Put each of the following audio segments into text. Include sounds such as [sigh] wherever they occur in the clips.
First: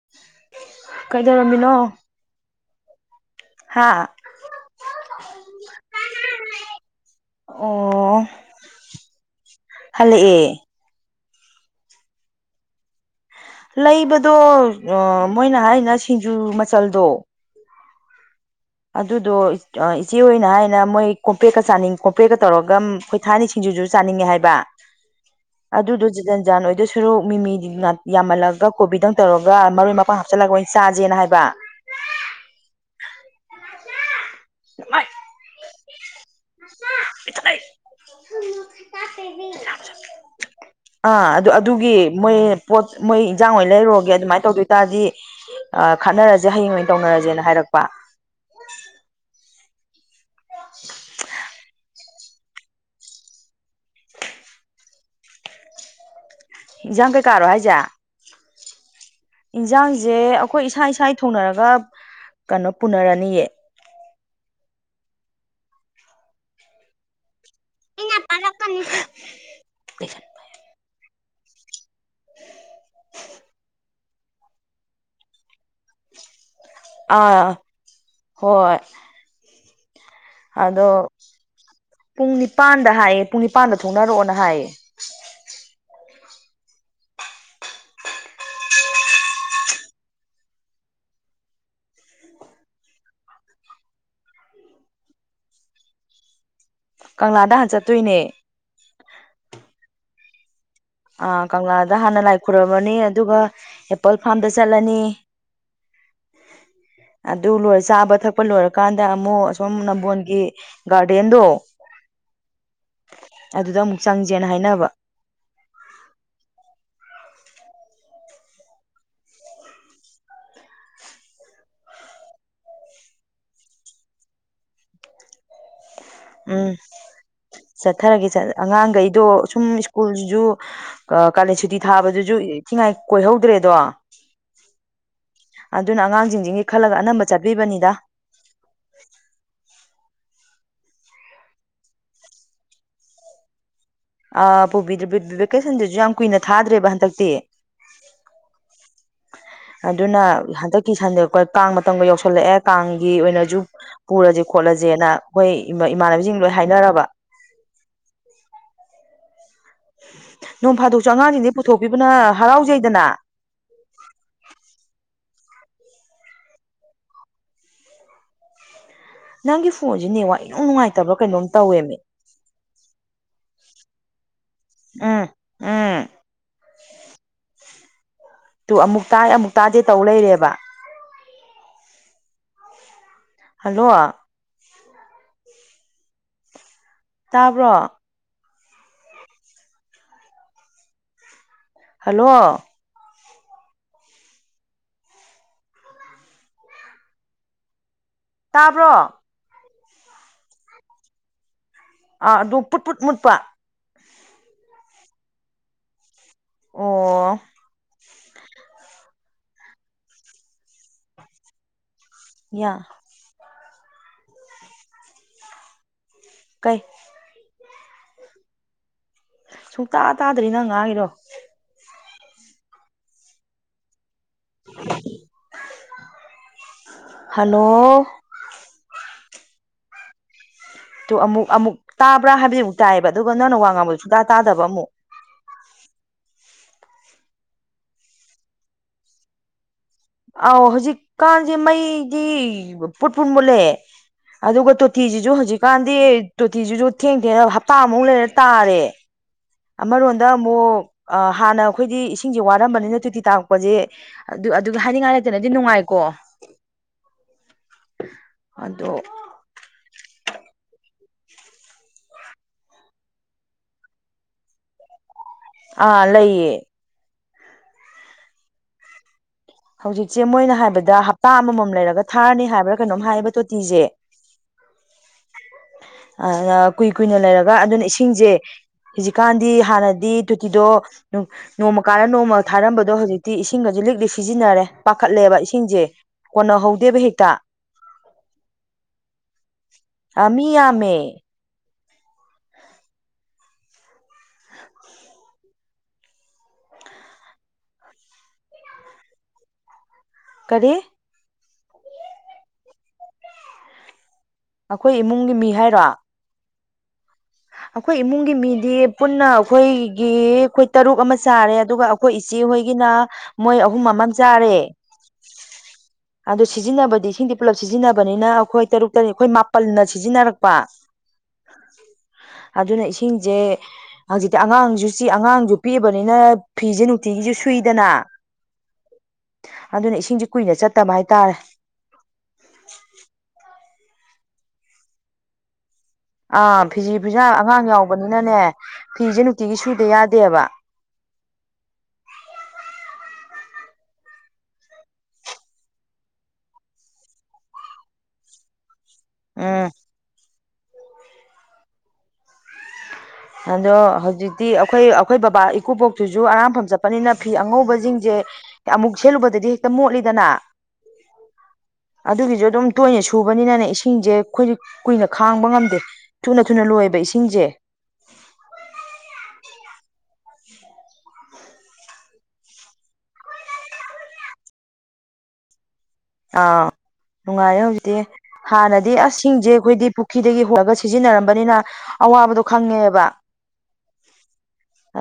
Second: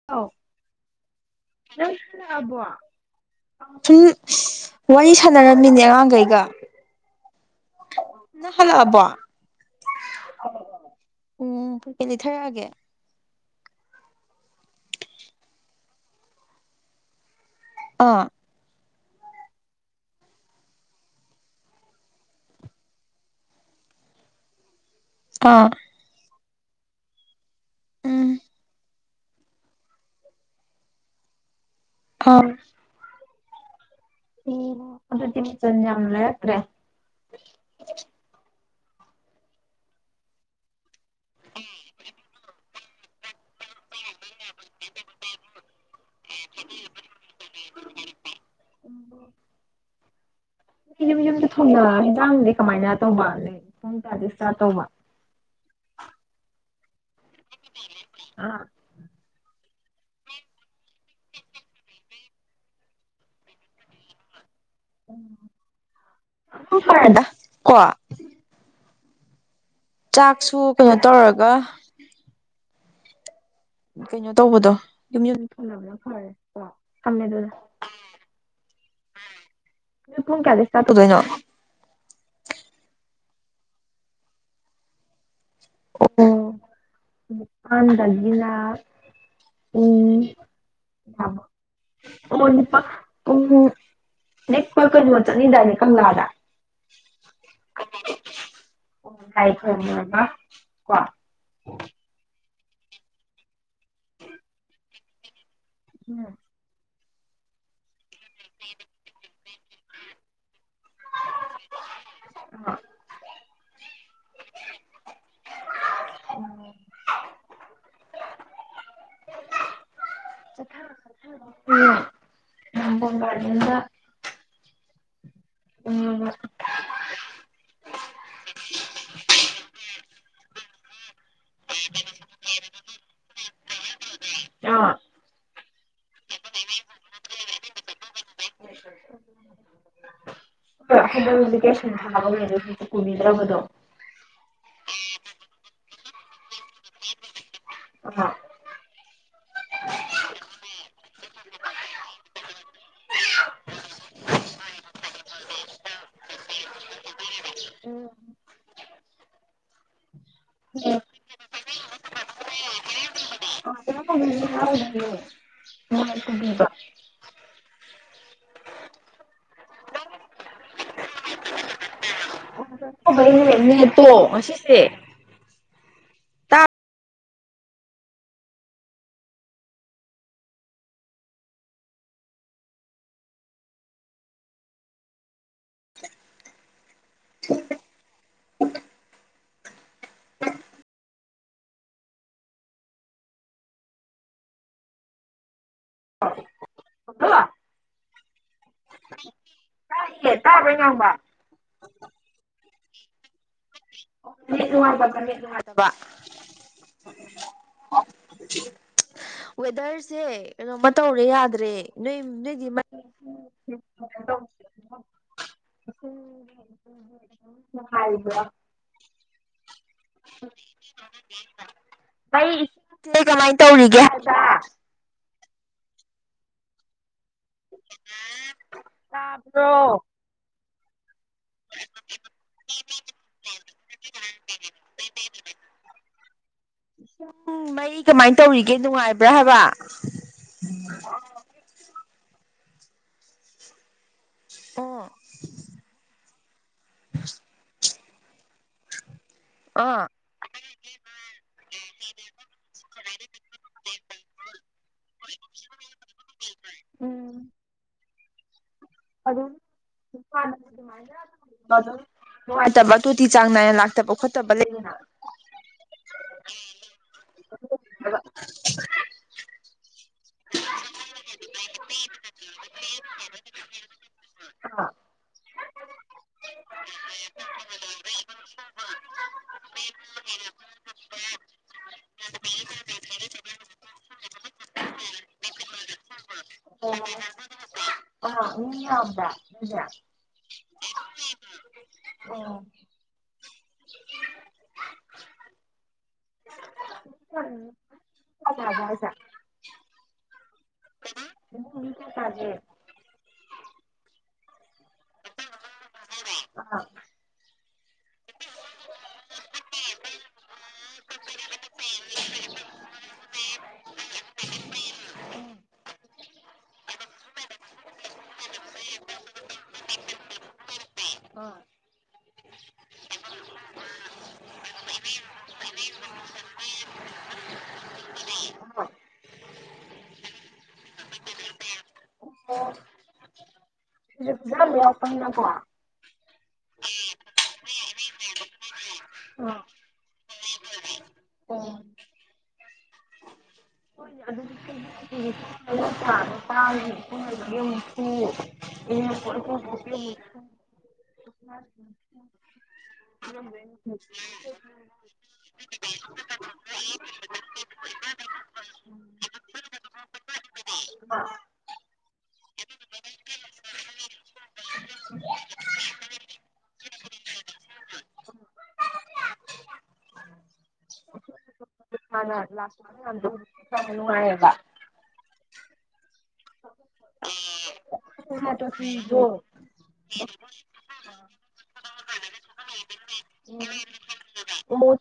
[inaudible] [unintelligible] ꯀꯩꯗꯧꯔꯝꯃꯤꯅꯣ ꯍꯥ ꯋꯥꯔꯤ ꯁꯥꯟꯅꯔꯝꯃꯤꯅꯦ ꯑꯉꯥꯡꯒꯩꯒ꯫ ꯑꯣ ꯅꯪ ꯍꯜꯂꯛꯑꯕꯣ [unintelligible] ꯍꯜꯂꯛꯑꯦ ꯑꯣ ꯀꯩ ꯂꯩꯊꯔꯛꯑꯒꯦ ꯂꯩꯕꯗꯣ ꯑ ꯃꯣꯏꯅ ꯍꯥꯏꯅ ꯁꯤꯡꯖꯨ ꯃꯆꯜꯗꯣ ꯑꯥ ꯑꯗꯨꯗꯣ ꯑ ꯏꯆꯦ ꯍꯣꯏꯅ ꯍꯥꯏꯅ ꯃꯣꯏ ꯀꯣꯝꯄꯦꯥꯔꯦꯛꯀ ꯆꯥꯅꯩ ꯀꯣꯝꯄꯔꯦꯛꯀ ꯇꯧꯔꯒ ꯑꯝ ꯈꯣꯏ ꯊꯥꯏꯅꯩ ꯁꯤꯡꯖꯨꯖꯨ ꯆꯥꯅꯤꯡꯉꯦ ꯍꯥꯏꯕ꯫ ꯀ ꯑꯗꯨꯗꯨ ꯖꯜ ꯖꯥꯟ ꯑꯣꯏꯗꯣꯏ ꯁꯔꯨ ꯃꯤꯃꯤ ꯎꯝ ꯌꯥꯝꯃꯜꯂꯒ ꯀꯣꯕꯤꯗꯪ ꯇꯧꯔꯒ ꯃꯔꯣꯏ ꯃꯄꯥꯡ ꯍꯥꯞꯆꯤꯜꯂꯒ ꯑꯣꯏꯅ ꯆꯥꯥꯖꯦꯅ ꯍꯥꯏꯕ ꯑꯥ [unintelligible] ꯑꯣ ꯑꯗꯨꯗꯤ ꯃꯆꯜ ꯌꯥꯝ ꯂꯩꯔꯛꯇ꯭ꯔꯦ [inaudible] ꯑꯥ ꯑꯗꯨ ꯑꯗꯨꯒꯤ ꯃꯣꯏ ꯄꯣꯠ ꯃꯣꯏ ꯏꯟꯖꯥꯡ ꯑꯣꯏꯅ ꯂꯩꯔꯨꯔꯒꯦ ꯑꯗꯨꯃꯥꯏꯅ ꯇꯧꯗꯣꯏ ꯇꯥꯔꯗꯤ ꯑ ꯈꯠꯅꯔꯖꯦ ꯍꯌꯦꯡ ꯑꯣꯏꯅ ꯇꯧꯅꯔꯖꯦꯅ ꯍꯥꯏꯔꯛꯄ ꯏꯌꯨꯝ ꯌꯨꯝꯗ ꯊꯅ ꯍꯟꯖꯥꯡꯗꯤ ꯀꯃꯥꯏꯅ ꯇꯧꯕ ꯂ ꯄꯨꯡ ꯇꯥꯔ ꯏꯁꯇꯥ ꯇꯧꯕ ꯏꯟꯖꯥꯡ ꯀꯩꯀꯥꯔꯣ ꯍꯥꯏꯖꯦ ꯑ ꯏꯟꯁꯥꯡꯁꯦ ꯑꯩꯈꯣꯏ ꯏꯁꯥ ꯏꯁꯥꯒꯤ ꯊꯣꯡꯅꯔꯒ ꯀꯩꯅꯣ ꯄꯨꯅꯔꯅꯤꯌꯦ ꯐꯔꯦꯗ ꯀꯣ ꯇꯥꯔꯛꯀꯟ ꯆꯥꯛꯁꯨ ꯀꯩꯅꯣ ꯇꯧꯔꯒ ꯀꯩꯅꯣ ꯇꯧꯕꯗꯣ ꯌꯨꯝ [inaudible] ꯑꯥ ꯍꯣꯏ ꯅꯣꯏ ꯄꯨꯡ ꯀꯌꯥꯗ ꯏꯁꯇꯥꯔꯠ ꯑꯗꯣ ꯇꯧꯗꯣꯏꯅꯣ ꯄꯨꯡ ꯅꯤꯄꯥꯟꯗ ꯍꯥꯏꯌꯦ ꯄꯨꯡ ꯅꯤꯄꯥꯟꯗ ꯊꯣꯛꯅꯔꯛꯑꯣꯅ ꯍꯥꯏꯌꯦ ꯑꯣ ꯐꯥꯟꯗꯒꯤꯅꯥ ꯄꯨꯡ ꯃꯥ ꯑꯣꯄꯥ ꯎꯝ ꯅꯦꯛꯄ ꯀꯩꯅꯣ ꯆꯠꯅꯤꯗꯥꯏꯅꯦ ꯀꯪꯂꯥꯗ ꯀꯪꯂꯥꯗ ꯍꯥꯟ ꯆꯠꯇꯣꯏꯅꯦ ꯑꯣ ꯂꯥꯏꯈꯨꯔꯝꯃꯨꯔꯒ ꯀꯣ ꯑ ꯀꯪꯂꯥꯗ ꯍꯥꯟꯅ ꯂꯥꯏ ꯈꯨꯔꯝꯃꯅꯤ ꯑꯗꯨꯒ ꯑꯦꯄꯜ ꯐꯥꯔꯝꯗ ꯆꯠꯂꯅꯤ ꯎꯝ ꯑꯗꯨ ꯂꯣꯏꯔ ꯆꯥꯕ ꯊꯛꯄ ꯂꯣꯏꯔꯀꯥꯟꯗ ꯑꯃꯨꯛ ꯑꯁꯨꯝ ꯅꯝꯕꯣꯟꯒꯤ ꯒꯥꯔꯗꯦꯟꯗꯣ ꯑꯗꯨꯗ ꯑꯃꯨꯛ ꯆꯪꯁꯦꯅ ꯍꯥꯏꯅꯕ [inaudible] [inaudible] [inaudible] ꯎꯝ ꯆꯠꯊꯔꯒꯦ ꯑꯉꯥꯡꯈꯩꯗꯣ ꯁꯨꯝ ꯁ꯭ꯀꯨꯜꯁꯤꯁꯨ ꯀꯥꯂꯦꯟ ꯁꯨꯇꯤ ꯊꯥꯕꯗꯨꯁꯨ ꯏꯊꯤꯉꯥꯏ ꯀꯣꯏꯍꯧꯗ꯭ꯔꯦꯗꯣ ꯑ ꯑꯗꯨꯅ ꯑꯉꯥꯡꯖꯤꯡꯖꯤꯒꯤ ꯈꯜꯂꯒ ꯑꯅꯝꯕ ꯆꯠꯄꯤꯕꯅꯤꯗ [inaudible] [inaudible] ꯑ ꯄꯨꯕꯤꯗꯕꯗꯨꯗ ꯀꯩꯁꯟꯗꯖꯨ ꯌꯥꯝ ꯀꯨꯏꯅ ꯊꯥꯗ꯭ꯔꯦꯕ ꯍꯟꯗꯛꯇꯤ ꯍꯥ ꯑꯗꯨꯅ ꯍꯟꯗꯛꯀꯤ ꯁꯟꯗꯦ ꯀꯣꯏ ꯀꯥꯡ ꯃꯇꯝꯒ ꯌꯧꯁꯜꯂꯛꯑꯦ ꯀꯥꯡꯒꯤ ꯑꯣꯏꯅꯁꯨ ꯄꯨꯔꯁꯦ ꯈꯣꯠꯂꯁꯦꯅ ꯑꯩꯈꯣꯏ ꯏꯃꯥꯟꯅꯕꯤꯁꯤꯡ ꯂꯣꯏ ꯍꯥꯏꯅꯔꯕ ꯎꯝ ꯅꯣꯡ ꯐꯥꯗꯣꯛꯁꯨ ꯑꯉꯥꯡꯁꯤꯡꯁ‌ꯦ ꯄꯨꯊꯣꯛꯄꯤꯕꯅ ꯍꯔꯥꯎꯖꯩꯗꯅ [unintelligible] ꯅꯪꯒꯤ ꯐꯣꯟꯁ‌ꯦ ꯅꯦꯋꯥꯛ ꯏꯅꯨꯡ ꯅꯨꯡꯉꯥꯏꯇꯕ꯭ꯔ ꯀꯩꯅꯣꯝ ꯇꯧꯋꯦꯃꯦ [unintelligible] ꯇꯣ ꯑꯁꯤꯁꯦ ꯑꯥ ꯇꯨ ꯑꯃꯨꯛ ꯇꯥꯏ ꯑꯃꯨꯛ ꯇꯥꯗꯦ ꯇꯧ ꯂꯩꯔꯦꯕ ꯍꯜꯂꯣ ꯇꯥꯕ꯭ꯔꯣ ꯍꯜꯂꯣ [unintelligible] ꯇꯥꯕ꯭ꯔꯣ ꯇꯥꯌꯦ ꯇꯥꯕꯔꯥ ꯑꯩꯅ ꯉꯥꯡꯕ ꯑꯥ ꯑꯗꯨ ꯄꯨꯠ ꯐꯨꯠ ꯃꯨꯠꯄ ꯑꯣ [inaudible] ꯋꯦꯗꯔꯁꯦ ꯀꯩꯅꯣꯃ ꯇꯧꯔꯦ ꯌꯥꯗ꯭ꯔꯦ ꯅꯣꯏ ꯅꯣꯏꯗꯤ ꯌꯥ [unintelligible] ꯀꯩ ꯅꯨꯡꯉꯥꯏꯔꯤꯕꯔ‌ꯣ ꯁꯨꯡꯇꯥ ꯇꯥꯗ꯭ꯔ‌ꯦ ꯅꯪ ꯉꯥꯡꯉꯤꯗ‌ꯣ ꯑꯩ ꯏꯆ‌ꯦ ꯀꯃꯥꯏ ꯇꯧꯔꯤꯒꯦ ꯍꯥꯏꯕ [unintelligible] ꯍꯜꯂꯣ ꯇꯥꯕ꯭ꯔꯣ ꯇꯣ ꯑꯃꯨꯛ ꯑꯃꯨꯛ ꯇꯥꯕ꯭ꯔꯥ ꯍꯥꯏꯕꯗꯤ ꯑꯃꯨꯛ ꯇꯥꯏꯑꯦꯕ ꯑꯗꯨꯒ ꯅꯪꯅ ꯋꯥ ꯉꯥꯡꯕꯗꯤ ꯁꯨꯡꯇꯥ ꯇꯥꯗꯕ ꯑꯃꯨꯛ [unintelligible] ꯎꯝ ꯃꯩ ꯀꯃꯥꯏ ꯇꯧꯔꯤꯒꯦ ꯅꯨꯡꯉꯥꯏꯕ꯭ꯔꯥ ꯍꯥꯏꯕ ꯑꯥꯎ ꯍꯧꯖꯤꯛꯀꯥꯟꯁꯦ ꯃꯩꯗꯤ ꯄꯨꯠ ꯄꯨꯠ ꯃꯨꯜꯂꯦ ꯑꯗꯨꯒ ꯑꯣ ꯇꯣꯇꯤꯖꯤꯖꯨ ꯍꯧꯖꯤꯛꯀꯥꯟꯗꯤ ꯇꯣꯇꯤꯖꯤꯖꯨ ꯊꯦꯡꯊꯦꯡꯅ ꯍꯞꯇꯥ ꯑꯃꯨꯛ ꯂꯩꯔ ꯇꯥꯔꯦ ꯑꯥ ꯑꯃꯔꯣꯝꯗ ꯑꯃꯨꯛ ꯑꯥ ꯍꯥꯟꯅ ꯑꯩꯈꯣꯏꯗꯤ ꯏꯁꯤꯡꯁꯦ ꯋꯥꯔꯝꯕꯅꯤꯅ ꯇꯨꯇꯤ ꯇꯥꯔꯛꯄꯁꯦ ꯑꯗꯨ ꯑꯗꯨꯒ ꯍꯥꯏꯅꯤꯡꯉꯥꯏ ꯂꯩꯇꯅꯗꯤ ꯅꯨꯡꯉꯥꯏꯀꯣ ꯑꯗꯣ [unintelligible] ꯅꯨꯡꯉꯥꯏꯇꯕ ꯇꯣꯇꯤ ꯆꯥꯡ ꯅꯥꯏꯅ ꯂꯥꯛꯇꯕ ꯈꯣꯠꯇꯕ ꯂꯩꯗꯅ ꯑꯥ ꯂꯩꯌꯦ [unintelligible] ꯍꯧꯖꯤꯛꯁ‌ꯦ ꯃꯣꯏꯅ ꯍꯥꯏꯕꯗ ꯍꯞꯇꯥ ꯑꯃꯃꯝ ꯂꯩꯔꯒ ꯊꯥꯔꯅꯤ ꯍꯥꯏꯕ꯭ꯔꯥ ꯀꯩꯅꯣꯝ ꯍꯥꯏꯌꯦꯕ ꯇꯣꯇꯤꯖꯦ [unintelligible] ꯑ ꯀꯨꯏ ꯀꯨꯏꯅ ꯂꯩꯔꯒ ꯑꯗꯨꯅ ꯏꯁꯤꯡꯁꯦ ꯍꯧꯖꯤꯛꯀꯥꯟꯗꯤ ꯍꯥꯟꯅꯗꯤ ꯇꯨꯇꯤꯗꯣ‌ ꯑꯗꯨꯝ ꯅꯣꯡꯃ ꯀꯥꯜꯂ ꯅꯣꯡꯃ ꯊꯥꯔꯝꯕꯗꯣ ꯍꯧꯖꯤꯛꯇꯤ ꯏꯁꯤꯡꯒꯁ‌ꯦ ꯂꯤꯛꯂꯤꯛ ꯁꯤꯖꯤꯟꯅꯔꯦ ꯄꯥꯈꯠꯂꯦꯕ ꯏꯁꯤꯡꯁꯦ ꯀꯣꯟꯅꯍꯧꯗꯦꯕ ꯍꯦꯛꯇ ꯑꯥ ꯃꯤ ꯌꯥꯝꯕꯔ‌ ꯑ ꯃꯤ ꯌꯥꯝꯃꯦ ꯑꯣ [unintelligible] [unintelligible] ꯀꯔꯤ [inaudible] ꯑꯩꯈꯣꯏ ꯏꯃꯨꯡꯒꯤ ꯃꯤ ꯍꯥꯏꯔꯣ [unintelligible] ꯑꯩꯈꯣꯏ ꯏꯃꯨꯡꯒꯤ ꯃꯤꯗꯤ ꯄꯨꯟꯅ ꯑꯩꯈꯣꯏꯒꯤ ꯑꯩꯈꯣꯏ ꯇꯔꯨꯛ ꯑꯃ ꯆꯥꯔꯦ ꯑꯗꯨꯒ ꯑꯩꯈꯣꯏ ꯏꯆꯦꯍꯣꯏꯒꯤꯅ ꯃꯣꯏ ꯑꯍꯨꯝ ꯑꯃ ꯆꯥꯔꯦ ꯑꯗꯨ ꯁꯤꯖꯤꯟꯅꯕꯗꯤ ꯏꯁꯤꯡꯗꯤ ꯄꯨꯜꯂꯞ ꯁꯤꯖꯤꯟꯅꯕꯅꯤꯅ ꯑꯈꯣꯏ ꯇꯔꯨꯛ ꯇꯅꯤ ꯑꯩꯈꯣꯏ ꯃꯥꯄꯜꯅ ꯁꯤꯖꯤꯟꯅꯔꯛꯄ ꯑ ꯑꯗꯨꯅ ꯏꯁꯤꯡꯖꯦ ꯍꯧꯖꯤꯛꯇꯤ ꯑꯉꯥꯡꯁꯨ ꯆ ꯑꯉꯥꯡꯁꯨ ꯄꯤꯛꯑꯕꯅꯤꯅ ꯐꯤꯁꯦ ꯅꯨꯡꯇꯤꯒꯤꯁꯨ ꯁꯨꯏꯗꯅ ꯑꯗꯨꯅ ꯏꯁꯤꯡꯁꯦ ꯀꯨꯏꯅ ꯆꯠꯇꯕ ꯍꯥꯏꯇꯥꯔꯦ ꯑꯣ ꯗ ꯂꯄꯅ ꯀ ꯑꯥ ꯐꯤꯖꯤ ꯐꯤꯖꯥꯝ ꯑꯉꯥꯡ ꯌꯥꯎꯕꯅꯤꯅꯅꯦ ꯐꯤꯁꯦ ꯅꯨꯡꯇꯤꯒꯤ ꯁꯨꯗ ꯌꯥꯗꯦꯕ [unintelligible] ꯎꯝ [unintelligible] [unintelligible] ꯑꯗꯣ ꯍꯧꯖꯤꯛꯇꯤ ꯑꯩꯈꯣꯏ ꯑꯩꯈꯣꯏ ꯕꯕꯥ ꯏꯀꯨꯕꯣꯛꯇꯨꯁꯨ ꯑꯔꯥꯝꯐꯝ ꯆꯠꯄꯅꯤꯅ ꯐꯤ ꯑꯉꯧꯕꯁꯤꯡꯁꯦ ꯑꯃꯨꯛ ꯁꯦꯠꯂꯨꯕꯗꯗꯤ ꯍꯦꯛꯇ ꯃꯣꯠꯂꯤꯗꯅ [unintelligible] ꯑꯗꯨꯒꯤꯁꯨ ꯑꯗꯨꯝ ꯇꯣꯏꯅ ꯁꯨꯕꯅꯤꯅꯅꯦ ꯏꯁꯤꯡꯁꯦ ꯑꯩꯈꯣꯏꯗꯤ ꯀꯨꯏꯅ ꯈꯥꯡꯕ ꯉꯝꯗꯦ ꯊꯨꯅ ꯑꯗꯨꯅ ꯂꯣꯏꯕ ꯏꯁꯤꯡꯁꯦ ꯃꯅ ꯂꯥꯁꯉꯦꯕ ꯑꯥ ꯅꯨꯡꯉꯥꯏꯔꯦ ꯍꯧꯖꯤꯛꯇꯤ ꯍꯥꯟꯅꯗꯤ ꯑꯁꯤꯡꯁꯦ ꯑꯩꯈꯣꯏꯗꯤ ꯄꯨꯈ꯭ꯔꯤꯗꯒꯤ ꯍꯣꯜꯂꯒ ꯆꯠ ꯁꯤꯖꯤꯟꯅꯔꯝꯕꯅꯤꯅ ꯑꯋꯥꯕꯗꯣ ꯈꯪꯉꯦꯕ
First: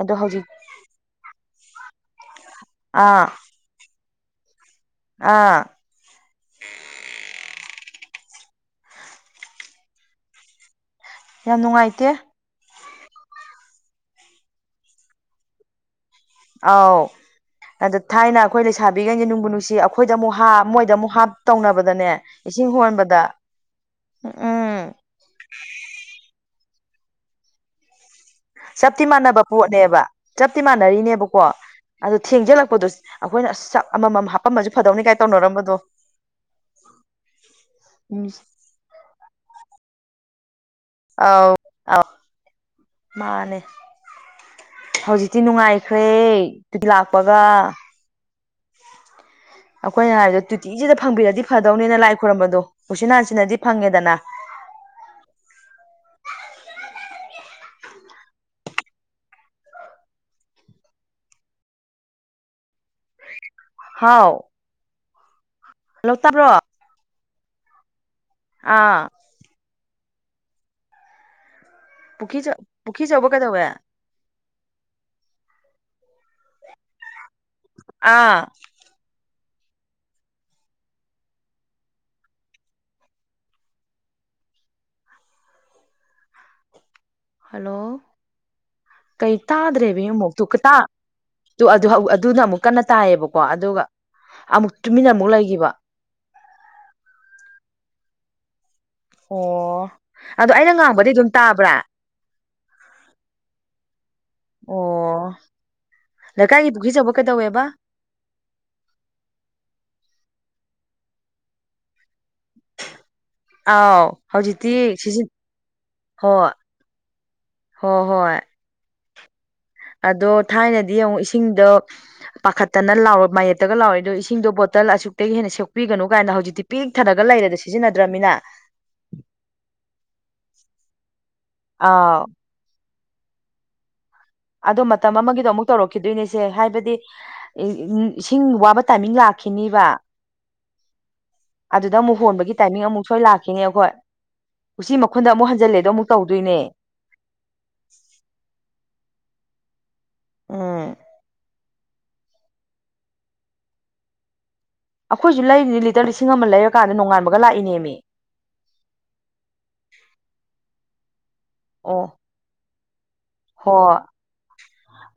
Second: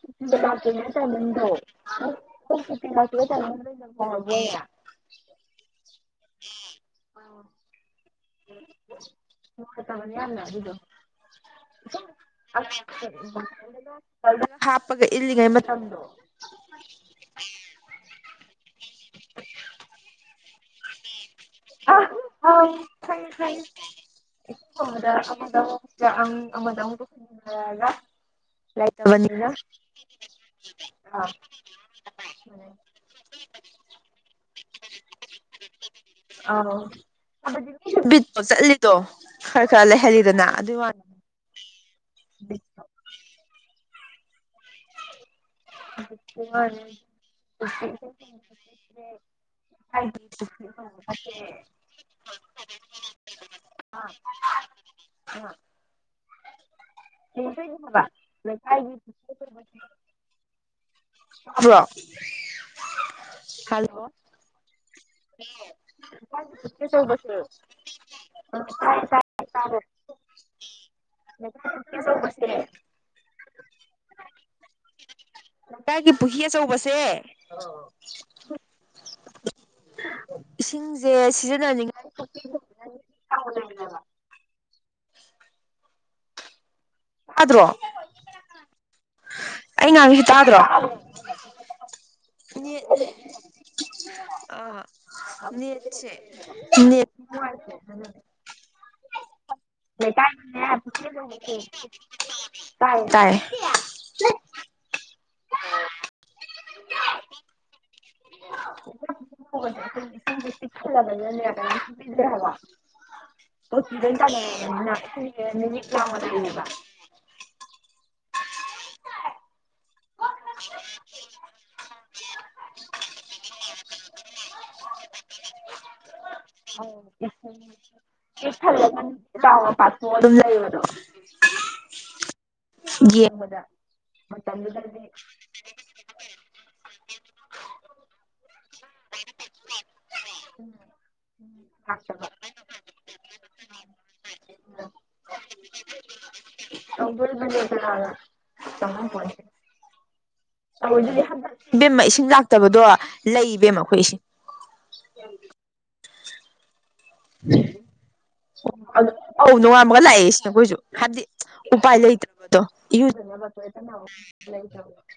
ꯑꯗꯣ ꯍꯧꯖꯤꯛ [unintelligible] ꯑꯥ [unintelligible] ꯑꯥ ꯅꯨꯡꯉꯥꯢꯇꯕꯅꯥ ꯌꯥꯝꯅ ꯑꯗꯨꯗꯣ ꯌꯥꯝ ꯅꯨꯡꯉꯥꯏꯇꯦ ꯍꯥꯄꯒ ꯏꯜꯂꯤꯉꯩ ꯃꯇꯝꯗꯣ ꯑꯧ ꯑꯗ ꯊꯥꯏꯅ ꯑꯩꯈꯣꯏ ꯂꯩꯁꯥꯕꯤꯒꯩꯅꯤ ꯅꯨꯡꯕꯨ ꯅꯨꯡꯁꯤ ꯑꯩꯈꯣꯏꯗ ꯑꯃꯨꯛ ꯍꯥ ꯃꯣꯏꯗ ꯑꯃꯨꯛ ꯍꯥ ꯇꯧꯅꯕꯗꯅꯦ ꯏꯁꯤꯡ ꯍꯣꯟꯕꯗ ꯎꯝ ꯎꯝ [unintelligible] ꯆꯞꯇꯤ ꯃꯥꯟꯅꯕ ꯂꯩꯇꯕꯅꯤꯅ ꯄꯣꯠꯅꯦꯕ ꯆꯞꯇꯤ ꯃꯥꯟꯅꯔꯤꯅꯦꯕꯀꯣ ꯑꯗꯨ ꯊꯦꯡꯖꯤꯜꯂꯛꯄꯗꯣ ꯑꯈꯣꯏꯅ ꯑꯁ ꯆꯞ ꯑꯃꯃꯝ ꯍꯥ ꯐꯗꯧꯅꯤ ꯀꯥꯏ ꯇꯧꯅꯔꯝꯕꯗꯣ ꯍꯥꯏꯕꯗꯤ ꯃꯤꯁꯨ ꯕꯤꯠꯇꯣ ꯆꯠꯂꯤꯗꯣ ꯈꯔ ꯈꯔ ꯂꯩꯍꯜꯂꯤꯗꯅ ꯑꯗꯨꯏ ꯋꯥ ꯑꯥꯎ ꯑ ꯎꯝ ꯃꯥꯅꯦ ꯍꯧꯖꯤꯛꯇꯤ ꯅꯨꯡꯉꯥꯏ [unintelligible] ꯍꯥꯏ ꯑꯩꯈꯣꯏꯅ ꯍꯥꯏꯕꯗꯣ ꯇꯨꯇꯤꯁꯤꯗ ꯐꯪꯕꯤꯔꯗꯤ [unintelligible] ꯐꯗꯧꯅꯤꯅ ꯂꯥꯏ ꯈꯣꯏꯔꯝꯕꯗꯣ ꯎꯆꯤꯟ ꯅꯥꯆꯤꯟꯅꯗꯤ ꯑ ꯐꯪꯉꯦꯗꯅ [unintelligible] ꯂꯩꯀꯥꯏꯒꯤ [unintelligible] ꯇꯥꯕ꯭ꯔꯣ ꯍꯜ ꯍꯥꯎ ꯍꯜꯂꯣ ꯇꯥꯕ꯭ꯔꯣ [unintelligible] ꯇꯥꯏꯌꯦ ꯑꯥ ꯇꯥꯏ [unintelligible] ꯄꯨꯈꯤ ꯆꯧꯕ ꯀꯩꯗꯧꯋꯦ ꯂꯩꯀꯥꯢꯒꯤ ꯄꯨꯍꯤ ꯑꯆꯧꯕꯁꯦ ꯑꯥ ꯏꯁꯤꯡꯁꯦ ꯁꯤꯖꯤꯟꯅꯅꯤꯡꯉꯥꯏ [inaudible] ꯇꯥꯗ꯭ꯔꯣ ꯍꯜꯂꯣ ꯀꯩ ꯑꯩ ꯇꯥꯗ꯭ꯔꯦꯃꯤ ꯉꯥꯡꯉꯤꯁꯤ ꯑꯃꯨꯛꯇꯨ ꯇꯥꯗ꯭ꯔꯣ [unintelligible] [unintelligible] ꯑꯗꯨꯅ ꯑꯃꯨꯛ ꯀꯟꯅ ꯅꯦꯠ ꯇꯥꯏꯌꯦꯕꯀꯣ ꯑꯗꯨꯒ ꯑꯃꯨꯛ ꯇꯨꯃꯤꯟꯅ ꯑꯃꯨꯛ ꯂꯩꯈꯤꯕ ꯅꯤ ꯑꯣ ꯑꯗꯣ ꯑꯩꯅ ꯉꯥꯡꯕꯗꯤ ꯑꯗꯨꯝ ꯇꯥꯕ꯭ꯔꯥ ꯇꯥꯏ ꯇꯥꯏ ꯑꯣ ꯂꯩꯀꯥꯏꯒꯤ ꯄꯨꯈ꯭ꯖꯕ ꯀꯩꯗꯧꯋꯦꯕ [unintelligible] ꯑꯥꯎ ꯍꯧꯖꯤꯛꯇꯤ ꯁꯤꯖꯤ ꯍꯣꯏ ꯍꯣꯏ ꯍꯣꯏ ꯑꯗꯣ ꯊꯥꯏꯅꯗꯤ ꯑꯃꯨꯛ ꯏꯁꯤꯡꯗꯣ ꯄꯥꯈꯠꯇꯅ ꯂꯥꯎꯔ ꯃꯌꯦꯞꯇꯒ ꯂꯥꯎꯔꯦꯗꯣ ꯏꯁꯤꯡꯗꯣ ꯕꯣꯇꯜ ꯑꯁꯨꯛꯇꯒꯤ ꯍꯦꯟꯅ ꯁꯣꯛꯄꯤꯒꯅꯨ ꯀꯥꯏꯅ ꯍꯧꯖꯤꯛꯇꯤ ꯄꯤꯛ ꯑꯣ ꯊꯅꯒ ꯂꯩꯔꯦꯗ ꯁꯤꯖꯤꯟꯅꯗ꯭ꯔꯃꯤꯅ ꯊꯜꯂꯒ ꯆꯥꯎ ꯄꯥꯊꯣꯛ ꯑꯗꯨꯝ ꯂꯩꯕꯗꯣ ꯑꯥ ꯌꯦꯡꯕꯗ ꯑꯗꯣ ꯃꯇꯝ ꯑꯃꯒꯤꯗꯣ ꯑꯃꯨꯛ ꯇꯧꯔꯛꯈꯤꯗꯣꯏꯅꯦꯁꯦ ꯍꯥꯏꯕꯗꯤ ꯎ ꯏꯁꯤꯡ ꯋꯥꯕ ꯇꯥꯏꯃꯤꯡ ꯂꯥꯛꯈꯤꯅꯤꯕ ꯑꯗꯨꯗ ꯑꯃꯨꯛ ꯍꯣꯟꯕꯒꯤ ꯇꯥꯏꯃꯤꯡ ꯑꯃꯨꯛ ꯁꯣꯏ ꯂꯥꯛꯈꯤꯅꯦ ꯑꯩꯈꯣꯏ ꯎꯆꯤ ꯃꯈꯨꯟꯗ ꯑꯃꯨꯛ ꯍꯟꯖꯤꯜꯂꯦꯗ ꯑꯃꯨꯛ ꯇꯧꯗꯣꯏꯅꯦ [unintelligible] ꯎꯝ ꯏꯕꯦꯝꯃ ꯏꯁꯤꯡ ꯂꯥꯛꯇꯕꯗꯣ ꯂꯩ ꯏꯕꯦꯝꯃ ꯑꯩꯈꯣꯏ ꯏꯁꯤꯡ ꯑꯩꯈꯣꯏꯁꯨ ꯂꯩꯔꯤꯗꯤ ꯂꯤꯇꯔ ꯂꯤꯁꯤꯡ ꯑꯃ ꯂꯩꯔꯀꯥꯟꯗ ꯅꯣꯡꯉꯥꯟꯕꯒ ꯂꯥꯛꯏꯅꯦꯃꯤ ꯧ ꯅꯣꯡꯉꯥꯝꯃꯒ ꯂꯥꯛꯑꯦꯁꯦ ꯑꯩꯈꯣꯏꯁꯨ ꯍꯥꯏꯗꯤ ꯎꯄꯥꯏ ꯑꯣ ꯂꯩꯇꯕꯗꯣ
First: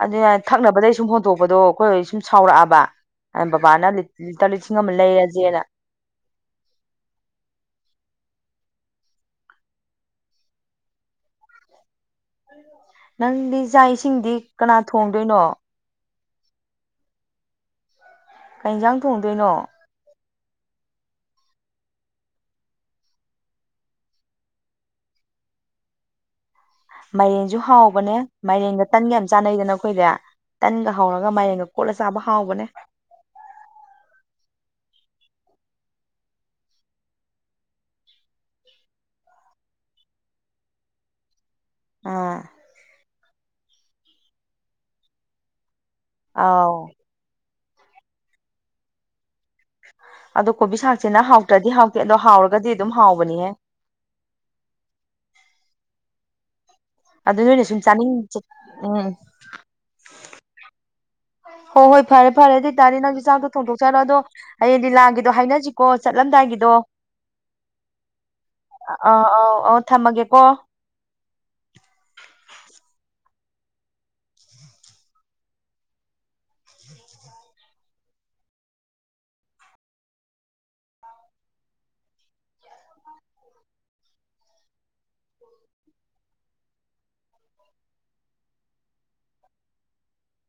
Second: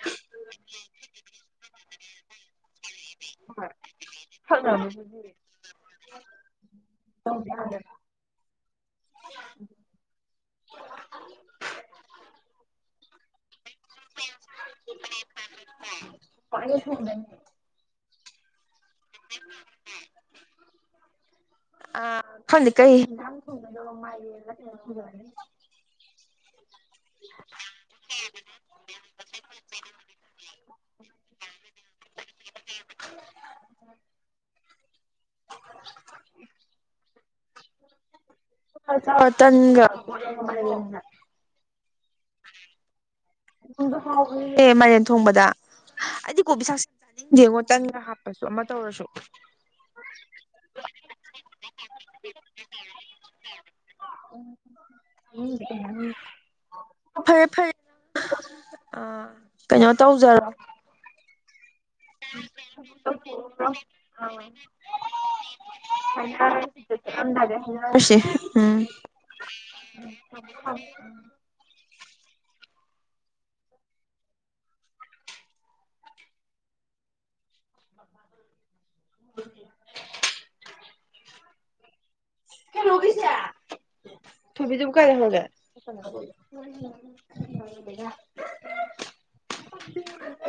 ꯑꯗꯨ ꯌꯥ ꯊꯛꯅꯕꯗꯩ ꯁꯨꯝ ꯍꯣꯟꯇꯣꯛꯄꯗꯣ ꯑꯩꯈꯣꯏ ꯁꯨꯝ ꯁꯥꯎꯔꯛꯑꯕ ꯕꯕꯥꯅ ꯂꯤꯇꯔ ꯂꯤꯁꯤꯡ ꯑꯃ ꯂꯩꯔꯁꯦꯅ [unintelligible] ꯅꯪꯗꯤ ꯆꯥꯛ ꯏꯁꯤꯡꯗꯤ ꯀꯅꯥ ꯊꯣꯡꯗꯣꯏꯅꯣ ꯀꯦꯁꯗꯅꯤ ꯀ ꯌꯦꯟꯖꯥꯡ ꯊꯣꯡꯗꯣꯏꯅꯣ ꯑ ꯐꯗꯤ ꯀꯩ [unintelligible] ꯃꯥꯏꯔꯦꯟꯁꯨ ꯍꯥꯎꯕꯅꯦ ꯃꯥꯏꯔꯦꯟꯒ ꯇꯟꯒ ꯌꯥꯝ ꯆꯥꯟꯅꯩꯗꯅ ꯑꯩꯈꯣꯏꯗꯤ ꯇꯟꯒ ꯍꯧꯔꯒ ꯃꯥꯏꯔꯦꯡꯒ ꯀꯣꯠꯂ ꯆꯥꯕ ꯍꯥꯎꯕꯅꯦ [unintelligible] ꯇꯪꯒ ꯑꯥ ꯑꯦ ꯃꯦꯏꯔꯦꯟ ꯊꯣꯡꯕꯗ ꯑꯩꯗꯤ ꯑꯥꯎ ꯀꯣꯕꯤꯁꯥꯛꯁꯤ ꯌꯦꯡꯉꯣ ꯇꯟꯒ ꯍꯥꯞꯄꯁꯨ ꯑꯃ ꯇꯧꯔꯁꯨ ꯑꯗꯣ ꯀꯣꯕꯤ ꯁꯥꯛꯁꯦꯅ ꯍꯥꯎꯇ꯭ꯔꯗꯤ ꯍꯥꯎꯇꯦ ꯑꯗꯣ ꯍꯥꯎꯔꯒꯗꯤ ꯑꯗꯨꯝ ꯍꯥꯎꯕꯅꯤꯍꯦ ꯎꯝ ꯑꯗꯨ ꯅꯣꯏꯅ ꯁꯨꯝ ꯆꯥꯅꯤꯡ ꯎꯝ ꯀꯩꯅꯣ ꯇꯧꯖꯔꯣ ꯍꯣ ꯍꯣꯏ ꯐꯔꯦ ꯐꯔꯦ ꯑꯗꯨ ꯑꯣꯏꯇꯥꯔꯗꯤ ꯅꯪꯁꯨ ꯆꯥꯛꯗꯣ ꯊꯣꯡꯗꯣꯛꯆꯔꯣ ꯑꯗꯣ ꯍꯌꯦꯡꯗꯤ ꯂꯥꯡꯒꯤꯗꯣ ꯍꯥꯏꯅꯁꯤꯀꯣ ꯆꯠꯂꯝꯗꯥꯏꯒꯤꯗꯣ ꯆꯠꯂꯝꯗꯥꯏꯗ ꯍꯥꯏꯅꯔꯁꯤ ꯎꯝ ꯑꯥ ꯑꯥꯎ ꯑꯥꯎ ꯊꯝꯃꯒꯦꯀꯣ [inaudible] ꯃꯈꯣꯟ ꯃꯇꯥ ꯊꯣꯛꯇꯔꯦ ꯊꯕꯤ ꯇꯕ ꯀꯔ ꯍꯒ [unintelligible]